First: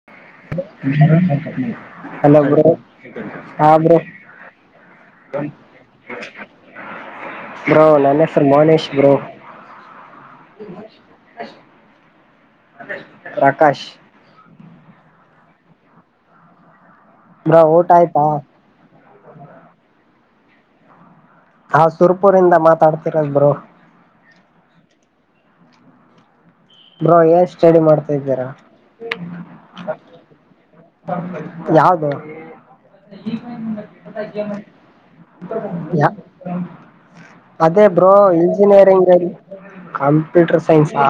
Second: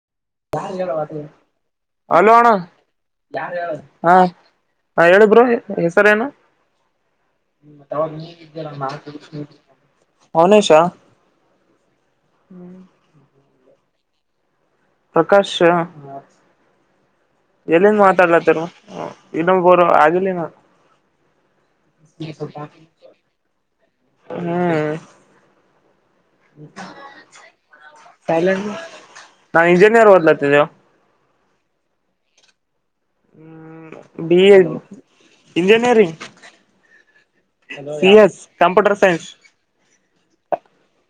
[inaudible] Hello ಅಣ್ಣ ಹಾ bro [inaudible] ಹಾ ಹೇಳಿ ಬ್ರೋ ಹೆಸರ ಏನು ಬ್ರೋ ನನ್ನ ಹೆಸರು ಮೌನೇಶ್ ಬ್ರೋ [unintelligible] ಮೌನೇಶ [inaudible] [inaudible] ಪ್ರಕಾಶ್ ಪ್ರಕಾಶ್ ಆ ಬ್ರೋ ಊಟ ಎಲ್ಲಿಂದ ಆಯ್ತಾ ಮಾತಾಡ್ಲಾತರು ಇನ್ನು ಬುರು ಆಗಿಲ್ಲೇನ ಆ ಸುರ್ಪುರಿಂದ ಮಾತಾಡ್ತಿರೋದು ಬ್ರೋ ಹ್ಮ್ ಬ್ರೋ ಏನ್ ಸ್ಟಡಿ ಮಾಡ್ತಾ ಇದ್ದೀರ ನಾನ್ ಇಂಜಿನಿಯರ್ ಓದ್ಲತ್ತಿದ್ದೇವು ಯಾವುದು [inaudible] ಬಿ ಎ ಇಂಜಿನಿಯರಿಂಗ್ [unintelligible] ಅದೇ C bro S computer engineering science [inaudible] computer ಸೈನ್ಸಾ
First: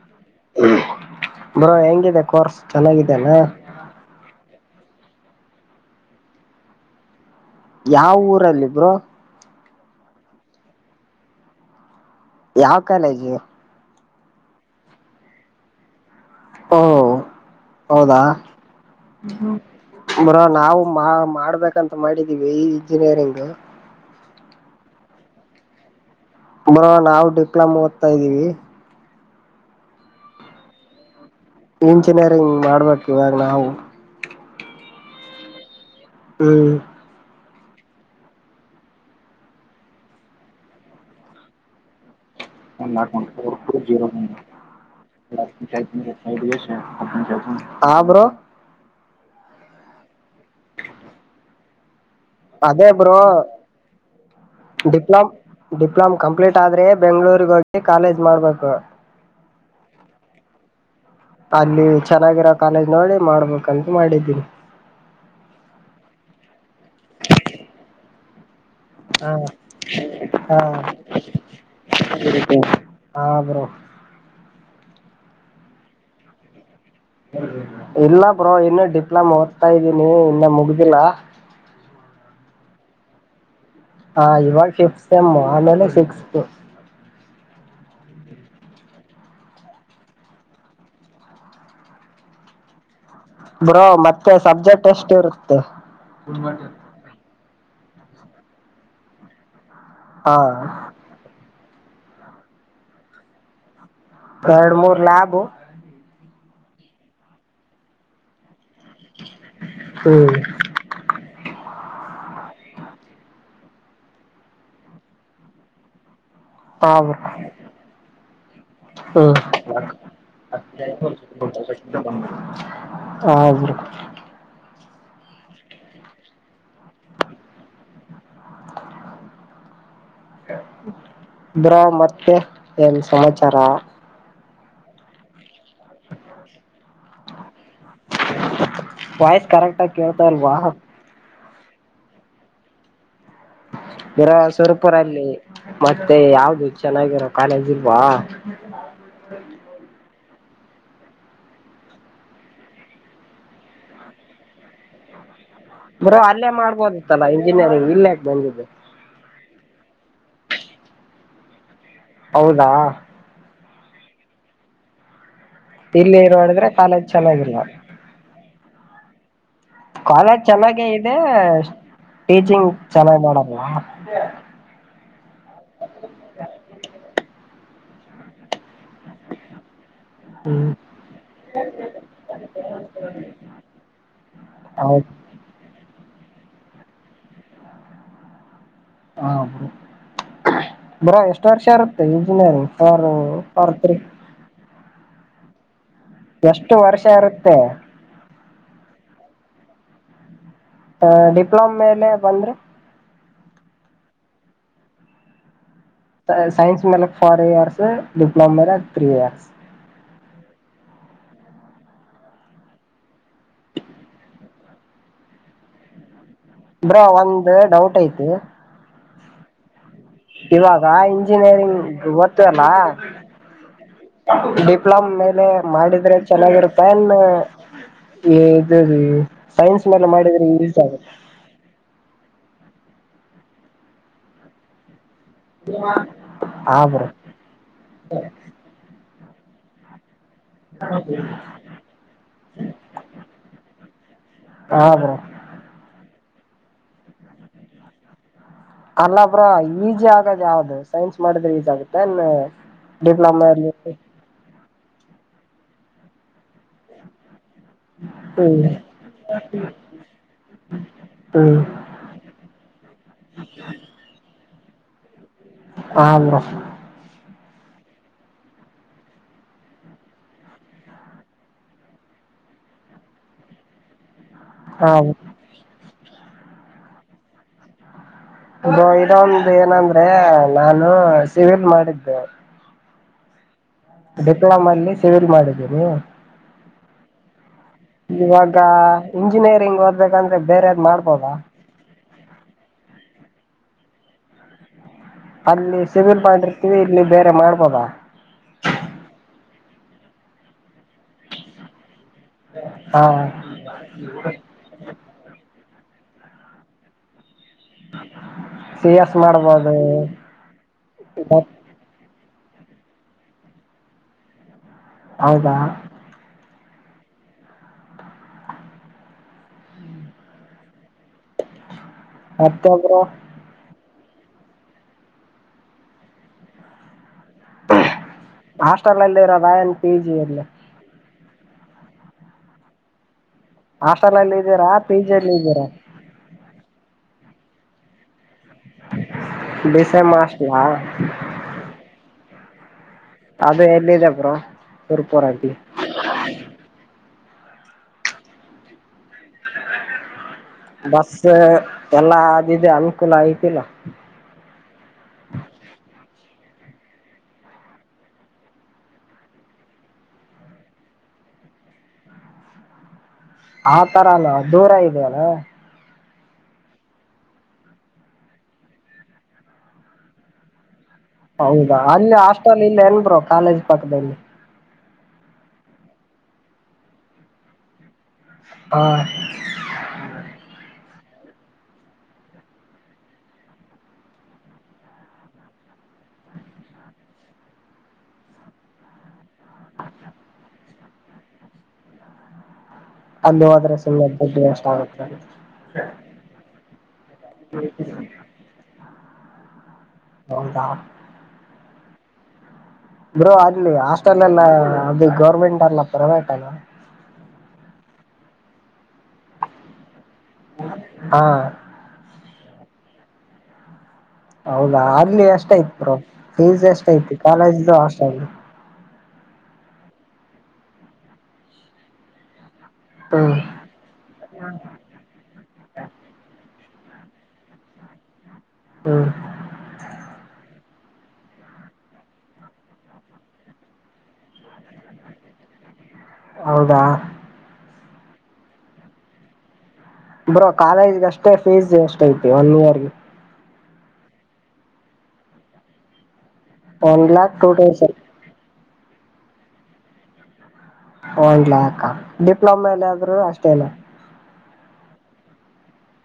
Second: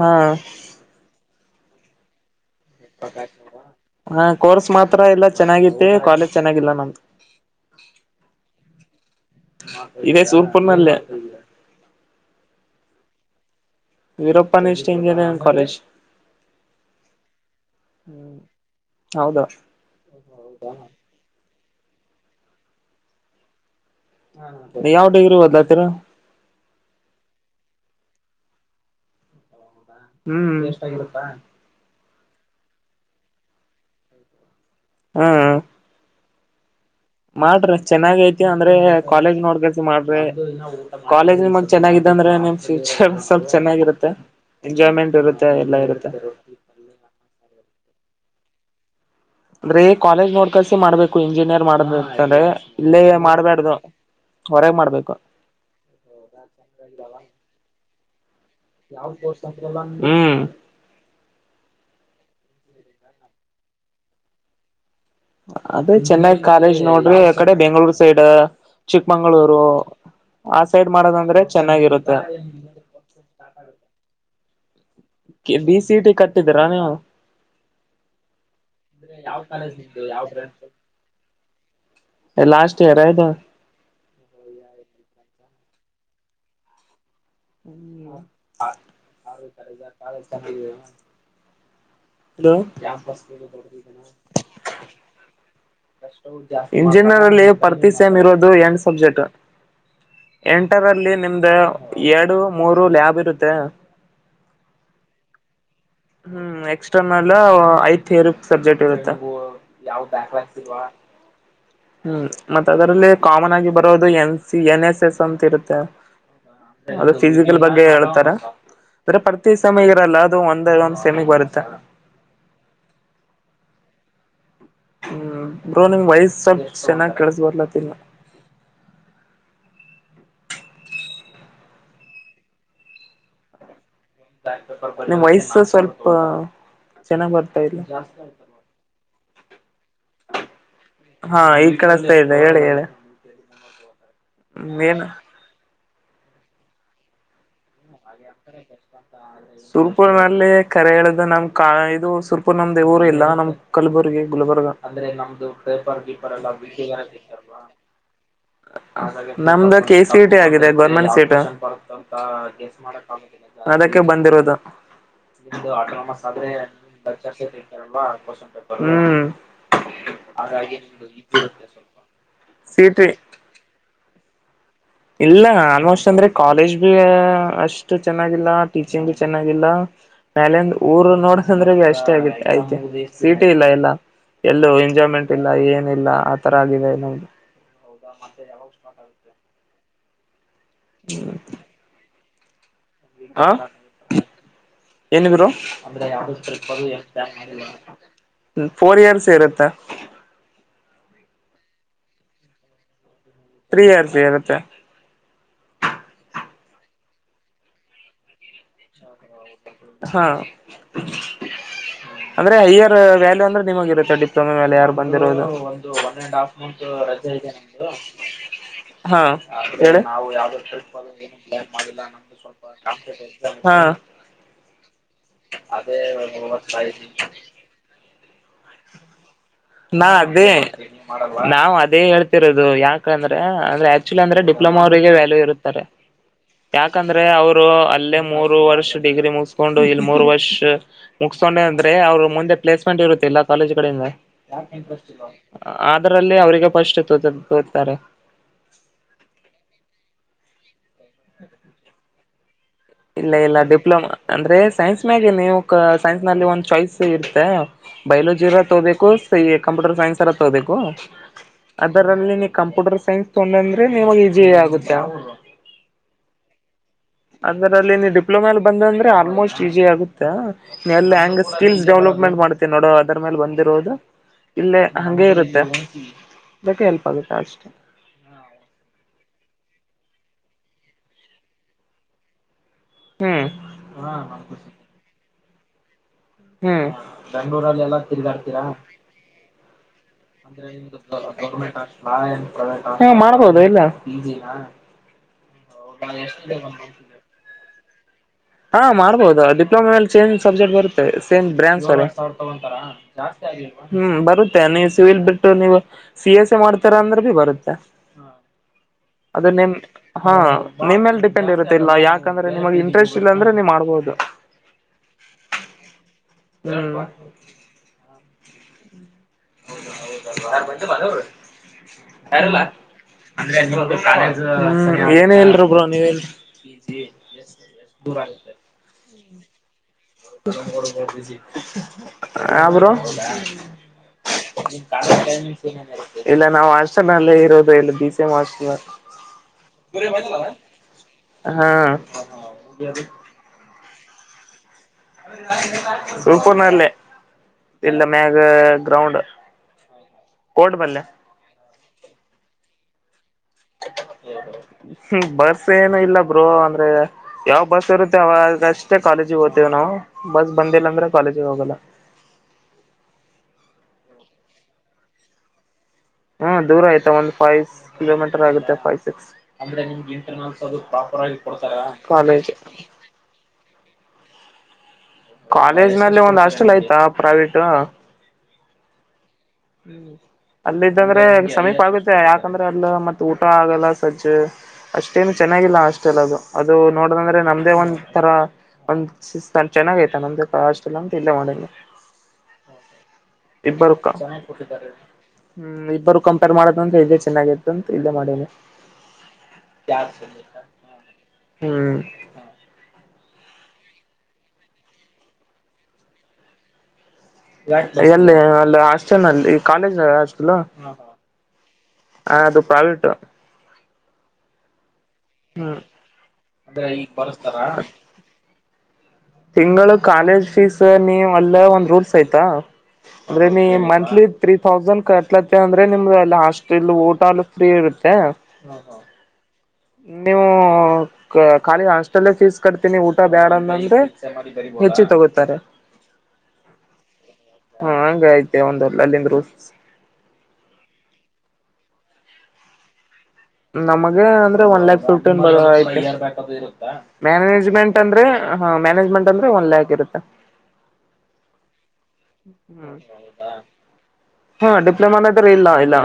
ಹಾ [inaudible] ಬ್ರೋ ಹೆಂಗಿದೆ ಕೋರ್ಸ್ ಚೆನ್ನಾಗಿದ್ದೇನಾ ಹ ಕೋರ್ಸ್ ಮಾತ್ರ ಎಲ್ಲಾ ಚೆನ್ನಾಗಿದೆ ಕಾಲೇಜ್ ಚೆನ್ನಾಗಿಲ್ಲ ನಮ್ದು ಯಾವೂರಲ್ಲಿ ಬ್ರೋ ಇದೇ ಸುರ್ಪುರ್ ನಲ್ಲಿ ಯಾವ ಕಾಲೇಜು ವಿರೂಪನಿಸ್ಟ್ ಇಂಜಿನಿಯರಿಂಗ್ ಕಾಲೇಜ್ ಓ ಹೌದಾ ಹೌದಾ ಬ್ರೋ ನಾವು ಮಾ ಮಾಡ್ಬೇಕಂತ ಮಾಡಿದೀವಿ ಈ ಇಂಜಿನಿಯರಿಂಗ್ ಹ ಯಾವ್ ಡಿಗ್ರಿ ಓದತಿರೋದು ಬ್ರೋ ನಾವು ಡಿಪ್ಲೊಮ ಓದ್ತಾ ಇದೀವಿ ಹ್ಮ್ ಎಷ್ಟಾಗಿದಪ್ಪ ಇಂಜಿನಿಯರಿಂಗ್ ಮಾಡ್ಬೇಕು ಇವಾಗ ನಾವು ಹಾ ಹ್ಮ್ ಮಾಡ್ರಿ ಚೆನ್ನಾಗ ಐತಿ ಅಂದ್ರೆ ಕಾಲೇಜ್ ನೋಡ್ಬಿಟ್ಟು ಮಾಡ್ರಿ ಕಾಲೇಜ್ ನಿಮಂಗ ಚೆನ್ನಾಗಿದ್ದ ಅಂದ್ರೆ ನೀಮ್ ಫ್ಯೂಚರ್ ಸ್ವಲ್ಪ ಚೆನ್ನಾಗಿರುತ್ತೆ ಎಂಜಾಯ್ಮೆಂಟ್ ಇರುತ್ತೆ ಎಲ್ಲ ಇರುತ್ತೆ. ಹಾ ಬ್ರೋ ಅಂದ್ರೆ ಕಾಲೇಜ್ ನೋಡ್ ಕಲ್ಸಿ ಮಾಡ್ಬೇಕು ಇಂಜಿನಿಯರ್ ಮಾಡ ಅದೇ ಇಲ್ಲೇ ಬ್ರೋ ಮಾಡ್ಬೇಡ್ದು. ಡಿಪ್ಲೊಮ್ ಡಿಪ್ಲೊಮ್ ಕಂಪ್ಲೀಟ್ ಆದ್ರೆ ಬೆಂಗ್ಗಳೂರ್ಗ ಹೋಗಿ ಕಾಲೇಜ್ ಮಾಡ್ಬೇಕು. ನಾವು ತೋರ್ ಹ್ಮ್ ಅಲ್ಲಿ ಚೆನ್ನಾಗಿರೋ ಕಾಲೇಜ್ ನೋಡಿ ಮಾಡ್ಬೇಕಂತ ಮಾಡಿದ್ದೀನಿ ಅದೇ ಚೆನ್ನಾಗಿ ಕಾಲೇಜ್ ನೋಡ್ರಿ ಆ ಕಡೆ ಬೆಂಗ್ಳೂರ್ ಸೈಡ್ ಹಾ ಚಿಕ್ಕಮಂಗಗಳೂರು ಆ ಸೈಡ್ ಮಾಡೋದಂದ್ರೆ ಚೆನ್ನಾಗಿರುತ್ತೆ ಆ ಬ್ರೊ ಬಿ ಸಿ ಹಿ ಟಿ ಕಟ್ಟಿದೀರ ನೀವು? ಇಲ್ಲ ಬ್ರೋ ಇನ್ನುೂ ಡಿಪ್ಲೊಮಾ ಓದ್ತಾ ಇದ್ದೀನಿ ಇನ್ನ ಮುಗ್ದಿಲ್ಲ. ಲಾಸ್ಟ್ ಇಯರ್ ಇದು ಹ ಇವಾಗ ಫಿಫ್ತ್ ಸೆಮು ಆಮೇಲೆ ಸಿಕ್ಸ್ತ್. ಹ್ಮ ಅವತ್ ಕಾಲೇಜ್ [unintelligible] ಹಲೋ ಕ್ಯಾಪುಸ್ ಬ್ರೋ ಮತ್ತೆ ಸಬ್ಜೆಕ್ಟ್ ಎಷ್ಟು ಇರುತ್ತೆ? ಲ್ಲಿ ಪ್ರತಿ ಸೇಮ್ ಇರೋದು ಎಂಟ್ ಸಬ್ಜೆಕ್ಟ್ ಹಾ ಎಂಟರಲ್ಲಿ ನಿಮ್ದ ಎರಡು ಮೂರು ಲ್ಯಾಬ್ ಇರುತ್ತೆ. ಎರಡು ಮೂರ್ ಲ್ಯಾಬು ಹ್ಮ್ ಎಕ್ಸ್ಟರ್ನಲ್ ಐದ್ ಥಿಯರಿ ಸಬ್ಜೆಕ್ಟ್ ಇರುತ್ತೆ. ಹ್ಮ್ ಇವಾ ಹ್ಮ್ ಮತ್ತ್ ಅದರಲ್ಲಿ ಕಾಮನ್ ಆಗಿ ಬರೋದು N C N S S ಅಂತ ಇರುತ್ತೆ. ಹಾ ಅದು ಬ್ರೋ ಫಿಸಿಕಲ್ ಬಗ್ಗೆ ಹೇಳ್ತಾರ ಆದ್ರೆ ಹ್ಮ್ ಪ್ರರ್ತಿ ಸಮಯ ಇರಲ್ಲ ಅದು ಒಂದೇ ಒಂದ ಸೆಮಿಗ್ ಬರುತ್ತೆ ಹಾ ಬ್ರೊ ಹ್ಮ್ ಬ್ರೋ ನಿಂಗ್ ವಯ್ಸ್ ಸ್ವಲ್ಪ್ ಚೆನ್ನಾಗ್ ಕೆಳಸ ಬರ್ಲತ್ತನ್ನ [inaudible] ಇದ್ರಾ ಮತ್ತೆ ಏನ್ ಸಮಾಚಾರ? ನಿಮ್ ವಾಯ್ಸ್ ಸ್ವಲ್ಪ ಹ ಚೆನ್ನಾಗ್ ಬರ್ತಾ ಇಲ್ಲ. ವಾಯ್ಸ್ ಕರೆಕ್ಟ್ ಆಗಿ ಕೇಳ್ತಾ ಇಲ್ವಾ ಹಾ ಈ ಕಳಿಸ್ತಾ ಇದೆ ಹೇಳಿ ಹೇಳಿ ಇರೋ ಏನು ಸುರಪುರಲ್ಲಿ ಮತ್ತೆ ಯಾವ್ದ ಚೆನ್ನಾಗಿರೋ ಕಾಲೇಜ್ ಇಲ್ವಾ [inaudible] ಸುರ್ಪುರ್ ನಲ್ಲಿ ಕರೆ ಹೇಳ್ದ ನಮ್ ಕ ಇದು ಸುರ್ಪುರ್ ನಮ್ದೇ ಊರು ಇಲ್ಲ ನಮ್ ಕಲ್ಬುರ್ಗಿ ಗುಲ್ಬರ್ಗ ಅಂದ್ರೆ ನಮ್ದು ಪೇಪರ್ ಗಿಪರ್ ಎಲ್ಲಾ ಬಿಗ [unintelligible] [unintelligible] ಇಲ್ಲಾಕೆ ಬಂದಿದ್ದು? ನಮ್ದು ಕೆ ಸಿಟಿ ಆಗಿದೆ ಗೌರ್ಮೆಂಟ್ ಸೀಟು. ಹೌದಾ ಅದಕ್ಕೆ ಬಂದಿರೋದು. ನಿಮ್ದು ಇಲ್ಲಿ ಆಟೋನಾಮಸ್ ಆದ್ರೆ ನೋಡಿದ್ರೆ ನಿ ಕಾಲೇಜ್ ಚೆನ್ನಾಗಿಲ್ಲ ಚರ್ತಾರಲ್ವಾ ಕ್ವಶನ್ ಪೇಪರ್ ಕಾಲೇಜ್ ಚೆನ್ನಾಗೇ ಇದೆ ಟೀಚಿಂಗ್ ಸಿಟಿ ಚೆನ್ನಾಗ್ ಮಾಡಲ್ಲ ಇಲ್ಲ ಆಲ್ಮೋಸ್ಟ್ ಅಂದ್ರೆ ಕಾಲೇಜ್ ಭ ಅಷ್ಟು ಚೆನ್ನಾಗಿಲ್ಲ ಟೀಚಿಂಗ್ ಚೆನ್ನಾಗಿಲ್ಲ. ಹ್ಮ್ ಮೇಲೆಂದು ಊರು ನೋಡಂದ್ರೆ ಅಷ್ಟೇ ಐತೆ ಸಿಟಿ ಇಲ್ಲ ಎಲ್ಲ ಎಲ್ಲೂ ಹೌದು ಎಂಜಾಯ್ಮೆಂಟ್ ಇಲ್ಲ ಏನಿಲ್ಲ ಆ ತರ ಆಗಿದೆ ನೋಡ್ ಹೌದ ಮತ್ತೆ ಯಾವಾಗ ಸ್ಟಾಟ್ ಆಗೋದು ಹಾ ಬ್ರೊ ಎಷ್ಟು ವರ್ಷ ಇರುತ್ತೆ ಇಂಜಿನಿಯರಿಂಗ್ ಪರ್ ಪರ್ ತ್ರೀ ಏನು ಬ್ರೊ ಅಂದ್ರೆ ಯಾವ್ದು [unintelligible] ಎಷ್ಟು ವರ್ಷ [unintelligible] ಇರುತ್ತೆ ಮಾಡಿಲ್ಲ ಅಂತ ಫೋರ್ ಇಯರ್ಸ್ ಇರುತ್ತೆ ಅ ಡಿಪ್ಲೊಮ್ ಮೇಲೆ ಬಂದ್ರೆ? ತ್ರೀ ಇಯರ್ಸ್ ಇರುತ್ತೆ ಸೈನ್ಸ್ ಮೇಲೆಕ್ ಫೋರು ಇಯರ್ಸ್ ಡಿಪ್ಲೋಮ ಮೇಲೆ ತ್ರೀ ಇಯರ್ಸ್ ಹಾ ಅಂದ್ರೆ ಹೈಯರ್ ವ್ಯಾಲ್ಯೂ ಅಂದ್ರೆ ನಿಮಗ ಇರುತ್ತೆ ಡಿಪ್ಲೊಮ ಮೇಲೆ ಯಾರು ಬಂದಿರದು ಅಂದ್ರ ಒಂದ್ ಡೌಟ್ ಐತಿ? ಹಾ ಹೇಳಿ [unintelligible] ಇವಾಗ ಇಂಜಿನಿಯರಿಂಗ್ ಓದ್ತವಲ್ಲ [unintelligible] [unintelligible] ಹಾ ಡಿಪ್ಲೊಮ್ ಮೇಲೆ ಮಾಡಿದ್ರೆ ಚೆನ್ನಾಗಿರುತ್ತೆನ್ ಇ ಇದು ಸೈನ್ಸ್ ಮೇಲೆ ಮಾಡಿದ್ರೆ ಈಸಿ ಆಗುತ್ತ? ನಾವು ಅದೇ ಹೇಳ್ತಿರೋದು ಯಾಕಂದ್ರೆ ಅಂದ್ರೆ ಆಕ್ಚುಲಿ ಅಂದ್ರೆ ಡಿಪ್ಲೊಮಾ ಅವ್ರಿಗೆ ವ್ಯಾಲ್ಯೂ ಇರುತ್ತೆ ಹಾ ಬ್ರೋ ಯಾಕಂದ್ರೆ ಅವರು ಅಲ್ಲೇ ಮೂರು ವರ್ಷ ಡಿಗ್ರಿ ಮುಗ್ಸಿ ಕೊಂಡು ಇಲ್ಲಿ ಮೂರು ವರ್ಷ ಮುಗಸ್ಕೊಂಡೆ ಅಂದ್ರೆ ಅವರು ಮುಂದೆ ಪ್ಲೇಸ್ಮೆಂಟ್ ಇರುತ್ತೆ ಎಲ್ಲ ಕಾಲೇಜ್ ಕಡೆ ಇಂದ ಹಾ ಬ್ರೋ ಅದರಲ್ಲಿ ಅವ್ರಿಗೆ ಫಸ್ಟ್ [unintelligible] ತೋತಾರೆ. ಅಲ್ಲ ಬ್ರೊ ಈಜಿ ಆಗದ್ ಯಾವ್ದ್ ಸೈನ್ಸ್ ಮಾಡಿದ್ರೆ ಈಜ ಆಗುತ್ತೆ ಇನ್ ಇಲ್ಲ ಡಿಪ್ಲಮಾ ಇಲ್ಲ [unintelligible] ಡಿಪ್ಲೊಮಾ ಅಂದ್ರೆ ಸೈನ್ಸ್ ಮ್ಯಾಗೆ ನೀವು ಸೈನ್ಸ್ ನಲ್ಲಿ ಒಂದ್ ಚಾಯ್ಸ್ ಇರ್ತ್ತೆ ಹ್ಮ್ ಬಯೋಲಜಿರ ತಗೋಬೇಕು ಸ ಕಂಪ್ಯೂಟರ್ ಸೈನ್ಸ್ರ ತಗೋಬೇಕು. ಹ್ಮ್ ಅದರಲ್ಲಿ ನೀ ಕಂಪ್ಯೂಟರ್ ಸೈನ್ಸ್ ತೊಡಂದ್ರೆ ನಿಮಗ್ ಈಜಿ ಆಗುತ್ತೆ. ಹ ಬ್ರೊ ಅದ್ರ ಅಲ್ಲಿ ನೀ ಡಿಪ್ಲೊಮಲ್ಲಿ ಬಂದಂದ್ರೆ ಆಲ್ಮೋಸ್ಟ್ ಈಸಿ ಆಗುತ್ತಾ. ಎಲ್ಲ ಹೆಂಗ ಸ್ಕಿಲ್ಸ್ ಡೆವಲಪ್ಮೆಂಟ್ ಮಾಡ್ತಿ ನೋಡೋ ಅದ್ರ ಮೇಲೆ ಬಂದಿರೋದು. ಇಲ್ಲೇ ಹಾ ಬ್ರೋ ಹಂಗೆ ಇರುತ್ತೆ ಇದಕ್ಕೆ ಹೆಲ್ಪ್ ಆಗುತ್ತೆ ಅಷ್ಟೆ. ಇದು ಇದೊಂದು ಏನಂದ್ರೆ ನಾನು ಸಿವಿಲ್ ಮಾಡಿದ್ದೆ. ಹ್ಮ್ ಡಿಪ್ಲೊಮ ಅಲ್ಲಿ ಸಿವಿಲ್ ಮಾಡಿದ್ದೀನಿ. ಹ್ಮ್ ಬೆಂಗಳೂರಲ್ಲಿ ಎಲ್ಲ ಇವಾಗ ಇಂಜಿನಿಯರಿಂಗ್ ಓದ್ಬೇಕಂದ್ರೆ ಬೇರೆದ್ ಮಾಡ್ಬೋದಾ ಹ ಮಾಡ್ಬೋದು ಎಲ್ಲ [unintelligible] [unintelligible] ಅಲ್ಲಿ ಸಿವಿಲ್ ಮಾಡಿರ್ತೀವಿ ಇಲ್ಲಿ ಬೇರೆ ಮಾಡ್ಬೋದಾ? ಹಾ ಮಾಡ್ಬದು ಡಿಪ್ಲೊಮ ಮೇಲೆ ಸೇಮ್ ಸಬ್ಜೆಕ್ಟ್ ಬರುತ್ತೆ ಸೇಮ್ ಬ್ರ್ಯಾಂಚ್ ಅಲ್ಲ ಹಾ ಹ್ಮ್ ಬರುತ್ತೆ. ಮತ್ತೆ ನೀವು ಸಿವಿಲ್ ಬಿಟ್ಟು ನೀವು ಸಿ ಎಸ್ ಸಿ ಮಾಡ್ತೀರ ಅಂದ್ರೆ ಬರುತ್ತೆ. ಸಿ ಎಸ್ ಅದು ನಿಮ ಮಾಡ್ಬೋದು ಹಾ ನಿಮೇಲ್ ಡಿಪೆಂಡ್ ಇರುತ್ತಿಲ್ಲ ಯಾಕಂದ್ರೆ ನಿಮಗ್ ಇಂಟ್ರೆಸ್ಟ್ ಇಲ್ಲ ಅಂದ್ರೆ ನೀವು ಮಾಡ್ಬೋದು ಹೌದಾ. ಹ್ಮ್. ಹೌ ಹೌದ ಯಾರ ಬಂದಿಲ್ಲಾ ಮತ್ತೊಬ್ರು ಏನ್ ಇವ್ರ ಯಾರ್ ಇಲ್ಲಾ. ಏನು ಇಲ್ರಿ ಬ್ರೋ ನೀವ ಹೇಳಿ. ಎಷ್ಟ ಎಷ್ಟ ದೂರ ಆಗ. ಹಾಸ್ಟೆಲ್ ಅಲ್ಲಿ ಇರೋದ. ಆ ಬ್ರೋ. ಹಾಸ್ಟೆಲ್ ಅಲ್ಲಿ ಇದೀರಾ ಪಿ ಜಿ ಅಲ್ಲಿ ಇದೀರಾ ಇಲ್ಲ ನಾವು ಹಾಸ್ಟೆಲ್ನಲ್ಲೇ ಇರೋದು ಇಲ್ಲ ದೀ. ಡಿಸೆಮ್ [unintelligible] ಹಾಸ್ಟೆಲಾ ಹಾ. ಅದು ಎಲ್ಲಿದೆ ಬ್ರೋ. ಸುರ್ಪುರಲ್ಲಿ ಸೂಪೂರ್ನಲ್ಲ ಇಲ್ಲ ಮ್ಯಾಗ ಗ್ರೌಂಡ್. ಕೋರ್ಟ್ ಬಲ್ಲೆ ಬಸ್ ಎಲ್ಲಾ ಅದ ಇದ ಅನುಕೂಲ ಐತಿಲ್ಲ. ಬಸ್ ಏನು ಇಲ್ಲ ಬ್ರೋ ಅಂದ್ರೆ. ಯಾವ ಬಸ್ ಇರುತ್ತೆ ಅವಾಗಷ್ಟೇ ಕಾಲೇಜಿಗೆ ಹೋಗ್ತೇವಿ ನಾವು ಬಸ್ ಬಂದಿಲ್ಲ ಅಂದ್ರೆ ಕಾಲೇಜಿಗೆ ಹೋಗಲ್ಲ. ಆ ತರ ಅಲ್ಲ ದೂರ ಇದೆಯ ಅಲ್ಲ. ಹ್ಮ ದೂರ ಆಯ್ತಾ ಒಂದ್ ಫೈವ್ ಕಿಲೋಮೀಟರ್ ಆಗುತ್ತೆ ಫೈವ್ ಸಿಕ್ಸ್. ಹೌದಾ ಅಲ್ಲಿ ಕಾಲೇಜ್ ಹಾಸ್ಟೆಲ್ ಇಲ್ಲ ಎನ್ ಬ್ರೋ ಕಾಲೇಜ್ ಪಕ್ಕದಲ್ಲಿ. ಕಾಲೇಜ್ ನಲ್ಲಿ ಒಂದ್ ಹಾಸ್ಟೆಲ್ ಆಯ್ತಾ ಪ್ರೈವೇಟ್. ಆ. ಹ್ಮ್ ಅಲ್ಲಿದ್ದಂದ್ರೆ ಸಮೀಪ ಆಗುತ್ತೆ ಯಾಕಂದ್ರೆ ಅಲ್ಲ ಮತ್ತ ಊಟ ಆಗಲ್ಲ ಸಜ್ಜ್. ಅಷ್ಟೇನು ಚೆನ್ನಾಗಿಲ್ಲ ಹಾಸ್ಟೆಲ್ ಅದು ಅದು ನೋಡದಂದ್ರೆ ನಮ್ದೇ ಒಂದ್ ತರ. ಒಂದ್ ಚೆನ್ನಾಗೈತ ನಮ್ದೆ ಅಷ್ಟೆಲ್ಲ ಅಂತ ಇಲ್ಲ ಮಾಡ. ಅಲ್ಲಿ ಹೋದ್ರೆ ಸುಮ್ಮ ದುಡ್ಡು ಎಷ್ಟ ಆಗುತ್ತ. ಹ್ಮ್ ಇಬ್ಬರು ಕಂಪೇರ್ ಮಾಡದಂತ ಇದೆೇ ಚೆನ್ನಾಗಿತ್ತುಂತ ಇಲ್ಲೇ ಮಾಡೆನಿ. ಹೌದಾ ಹ್ಮ್. ಬ್ರೋ ಅಲ್ಲಿ ಹಾಸ್ಟೆಲ್ ಎಲ್ಲ ಅದು ಗೌರ್ಮೆಂಟ್ ಅಲ್ಲ ಪ್ರೈವೇಟ್ ಅಲ್ಲ. ಎಲ್ಲಿ ಅಲ್ಲಿ ಹಾಸ್ಟೆಲ್ ನಲ್ಲಿ ಕಾಲೇಜ್ ಹಾಸ್ಟೆಲು. ಹಾ ಹ ಅದು ಪ್ರೈವೇಟು. ಹೌದಾ ಅಲ್ಲಿ ಎಷ್ಟ ಐತ್ ಹ್ಮ್ ಬ್ರೋ ಫೀಸ್ ಎಷ್ಟ ಐತಿ ಕಾಲೇಜು ಅಷ್ಟ ಅಲ್ಲಿ. ತಿಂಗಳು ಕಾಲೇಜ್ ಫೀಸ್ ನೀ ಅಲ್ಲ ಒಂದ್ ರೂಲ್ಸ್ ಐತಾ ಹ್ಮ್ ಅಂದ್ರೆ ನೀ ಮಂತ್ಲಿ. ತ್ರೀ ತೌಸಂಡ್ ಕಟ್ಲತ್ತೆ ಅಂದ್ರೆ ನಿಮ್ದುಲ್ಲಿ ಹಾಸ್ಟಲ್ಲ್ಲಿ ಊಟನು ಫ್ರೀ ಇರುತ್ತೆ. ಹ್ಮ. ನೀವು ಖಾಲಿ ಹಾಸ್ಟೆಲ್ ಫೀಸ್ ಕಟ್ತೀನಿ ಊಟ ಬ್ಯಾಡ ಅಂತಂದ್ರೆ. ಹೆಚ್ಚು ತೊಗೊತ್ತಾರೆ. ಹೌದಾ. ಹಾ ಹಂಗ ಐತೆ ಒಂದ ಅಲ್ಲಿಂದ ರೂಲ್ಸ್. ಬ್ರೋ ಕಾಲೇಜ್ಗೆ ಅಷ್ಟೇ ಫೀಸ್ ಎಷ್ಟ ಐತಿ ಒನ್ ಇಯರ್. ನಮಗ ಅಂದ್ರೆ ಒನ್ ಲ್ಯಾಕ್ ಫಿಫ್ಟನ್ ಆಯ್ತಿ one lakh two thousand management ಅಂದ್ರೆ. ಹಾ ಮ್ಯಾನಜ್ಮೆಟ್ ಅಂದ್ರೆ ಒಂದ ಲ್ಯಾಕ್ ಇರುತ್ತೆ. ಒನ್ ಲ್ಯಾಕಾ ಡಿಪ್ಲೊಮ ಎಲ್ಲ ಆದ್ರರು ಅಷ್ಟೇನಾ. ಹಾ ಡಿಪ್ಲೊಮಾನ್ರ ಇಲ್ಲ ಇಲ್ಲ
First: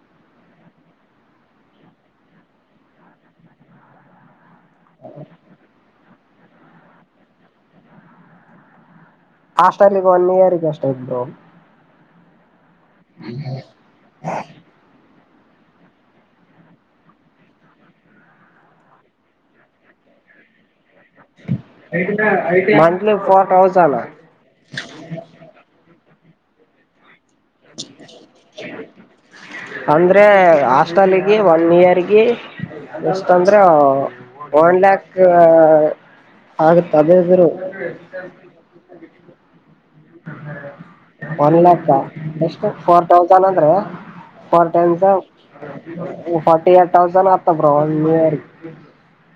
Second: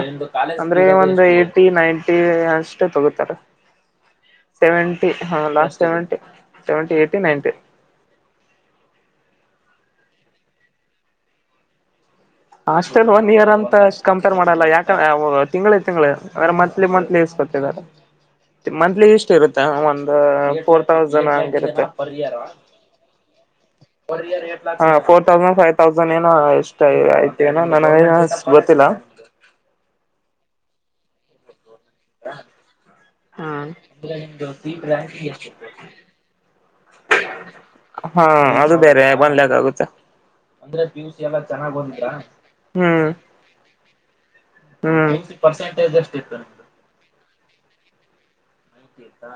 ಅಂದ್ರೆ ಒಂದು ಎಟಿ ನೈಂಟಿ ಅ. ತೊಗೊತಾರ. [inaudible] ಸೆವೆಂಟಿ ಹ last seventy seventy eighty ninety. ಹಾಸ್ಟಲ್ಲಿಗೆ ಒನ್ ಇಯರ್ಗ ಎಷ್ಟ ಆಯ್ತ್ ಬ್ರೋ. ಹಾಸ್ಟೆಲ್ ಒನ್ ಇಯರ್ ಅಂತ. ಕಂಪೇರ್ ಮಾಡಲ್ಲ ಯಾಕ ಎ ಒ ತಿಂಗಳ ತಿಂಗಳು ಅಂದ್ರೆ ಮಂತ್ಲಿ ಮಂತ್ಲಿ ಇಸ್ಕೊತಿದ್ದಾರೆ. ಮಂತ್ಲಿ ಇಷ್ಟ ಇರುತ್ತ ಒಂದು ಫೋರ್ ತೌಸಂಡ್ ಹಂಗ ಇರತ್ತ. ಇಫೋರ್ಟ ಹೌಜಾಲ. ಹಾಂ ಫೋರ್ ತೌಸಂಡ್ ಫೈವ್ ತೌಸಂಡ್ ಏನೋ ಎಷ್ಟು ಆಯಿತೇನ ನನಗ ಗೊತ್ತಿಲ್ಲ. ಅಂದ್ರೆ ಹಾಸ್ಟೆಲ್ಗೆ ಒನ್ ಇಯರ್ಗೆ. ಗೆ ಎಷ್ಟ ಅಂದ್ರ ಒನ್ ಲ್ಯಾಕ್. ಆಗತ್ ಅದೇ ಇದ್ರು. ಹಾಂ ಅದು ಬೇರೆ ಒಂದ್ಲಾಕ್ ಆಗುತ್ತೆ. ಒನ್ ಲ್ಯಾಕ್ ಎಷ್ಟು ಫೋರ್ ಹ್ಮ್ ತೌಸಂಡ್ ಅಂದ್ರೆ. ಫೊರ್ ಟೆಂಜಾ ಹ್ಮ್ ಪರ್ಸೆಂಟೇಜ್ ಎಷ್ಟ ಇತ್ತು ನಿಮ್ದು ಫೊರ್ಟಿ ಏಟ್ ತೌಸಂಡ್ ಆಗ್ತ ಬ್ರೋ ಒನ್ ಇಯರ್.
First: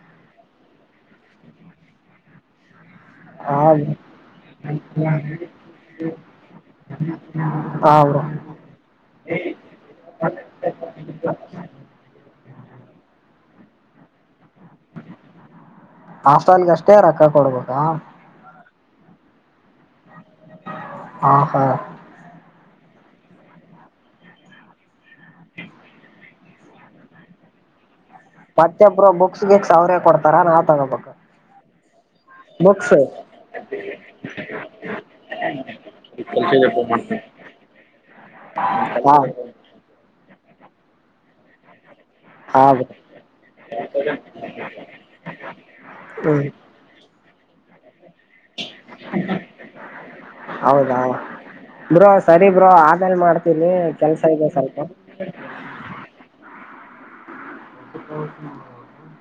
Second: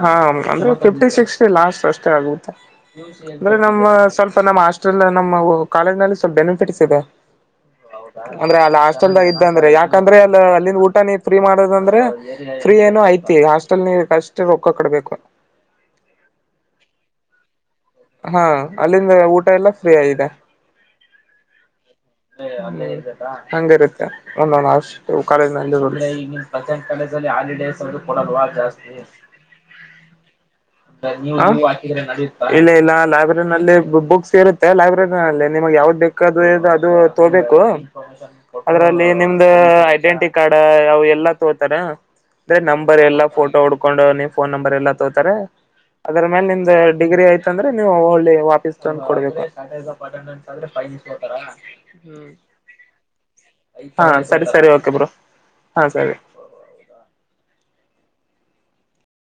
ಹಾ ಅಂದ್ರೆ ಫಿಫ್ಟಿ ಸಿಕ್ಸ್ ಲಾಸ್ಟ್ ಅಷ್ಟೇ ಆಗುತ್ತೆ. ಅಂದ್ರೆ ಹ ನಮ್ಮ ಸ್ವಲ್ಪ ನಮ್ಮ ಹಸ್ಟೆಲ್ ನಮ್ಮ ಕಾಲೇಜ್ ನಲ್ಲಿ ಸ್ವಲ್ಪ ಬೆನಿಫಿಟ್ಸ್ ಇದೆ. ಹ ಬ್ರೋ ಅಂದ್ರೆ ಅಲ್ಲ ಹಾಸ್ಟೆಲ್ದಾಗ ಇದ್ದ ಅಂದ್ರೆ ಯಾಕಂದ್ರೆ ಅಲ್ಲ ಅಲ್ಲಿಂದ ಊಟ ನೀ ಫ್ರೀ ಮಾಡೋದ ಅಂದ್ರೆ. ಫ್ರೀ ಏನೋ ಐತಿ ಈಗ ಹಾಸ್ಟೆಲ್ ನಿ ಅಷ್ಟ ರೊಕ್ಕ ಕೊಡ್ಬೇಕು. ಹಾಸ್ಟೆಲ್ಗಷ್ಟೇ ರೊಕ್ಕ ಕೊಡ್ಬೇಕಾ. ಹಾಂ ಅಲ್ಲಿಂದ ಊಟ ಎಲ್ಲಾ ಫ್ರೀ ಆಗಿದೆ. ಹಾಂ ಹಾ ಹಂಗಿರುತ್ತ. ನ ನಾನ ಅಷ್ಟು ಕೆಟ್. [unintelligible] ಕೊಡಲ್ವಾ ಮತ್ತೆ ಜಾಸ್ತಿ ಬ್ರೋ ಬುಕ್ಸ್ ಗಿಕ್ಸ್ ಅವ್ರೇ ಕೊಡ್ತಾರ ನಾವ್ ತಗೋಬೇಕ ನೀ ಹಾಂ ಹಾಕಿದ್ರೆ ನಡಿಯುತ್ತಾ. ಇಲ್ಲ ಇಲ್ಲ ಬುಕ್ಸ್ ಲೈಬ್ರರಿನಲ್ಲಿ ಬುಕ್ಸ್ ಇರುತ್ತೆ ಲೈಬ್ರರಿನಲ್ಲಿ ನಿಮಗೆ ಯಾವ್ದು ಬೇಕದು ಇದು ಅದು. ತೋಬೇಕು ಅದ್ರಲ್ಲಿ ಹಾ ನಿಮ್ದ. ಐಡೆಂಟಿ ಕಾರ್ಡ್ ಅವ ಎಲ್ಲಾ ತೋತಾರ. ಅಂದ್ರೆ ಹಾ ಬ್ರೋ ನಂಬರ್ ಎಲ್ಲಾ ಫೋಟೋ ಉಡ್ಕೊಂಡು ನೀಮ್ ಫೋನ್ ನಂಬರ್ ಎಲ್ಲಾ ತೋತಾರ. ಅದ್ರ ಹ್ಮ್ ಮ್ಯಾಲೆ ನಿಮ್ದ್ ಡಿಗ್ರಿ ಆಯ್ತ ಅಂದ್ರೆ ನೀವು ಹೊಳ್ಳಿ. ವಾಪೀಸ್ ತಂದ ಕೊಡ್ಬೇಕು [unintelligible] ಹ್ಮ್. ರಿ ಬ್ರೋ ಆಮೇಲ್ ಮಾಡ್. ಹಾಂ ಸರಿ ಸರಿ ಓಕೆ ಬ್ರೋ ಹಾಂ ಸರಿ.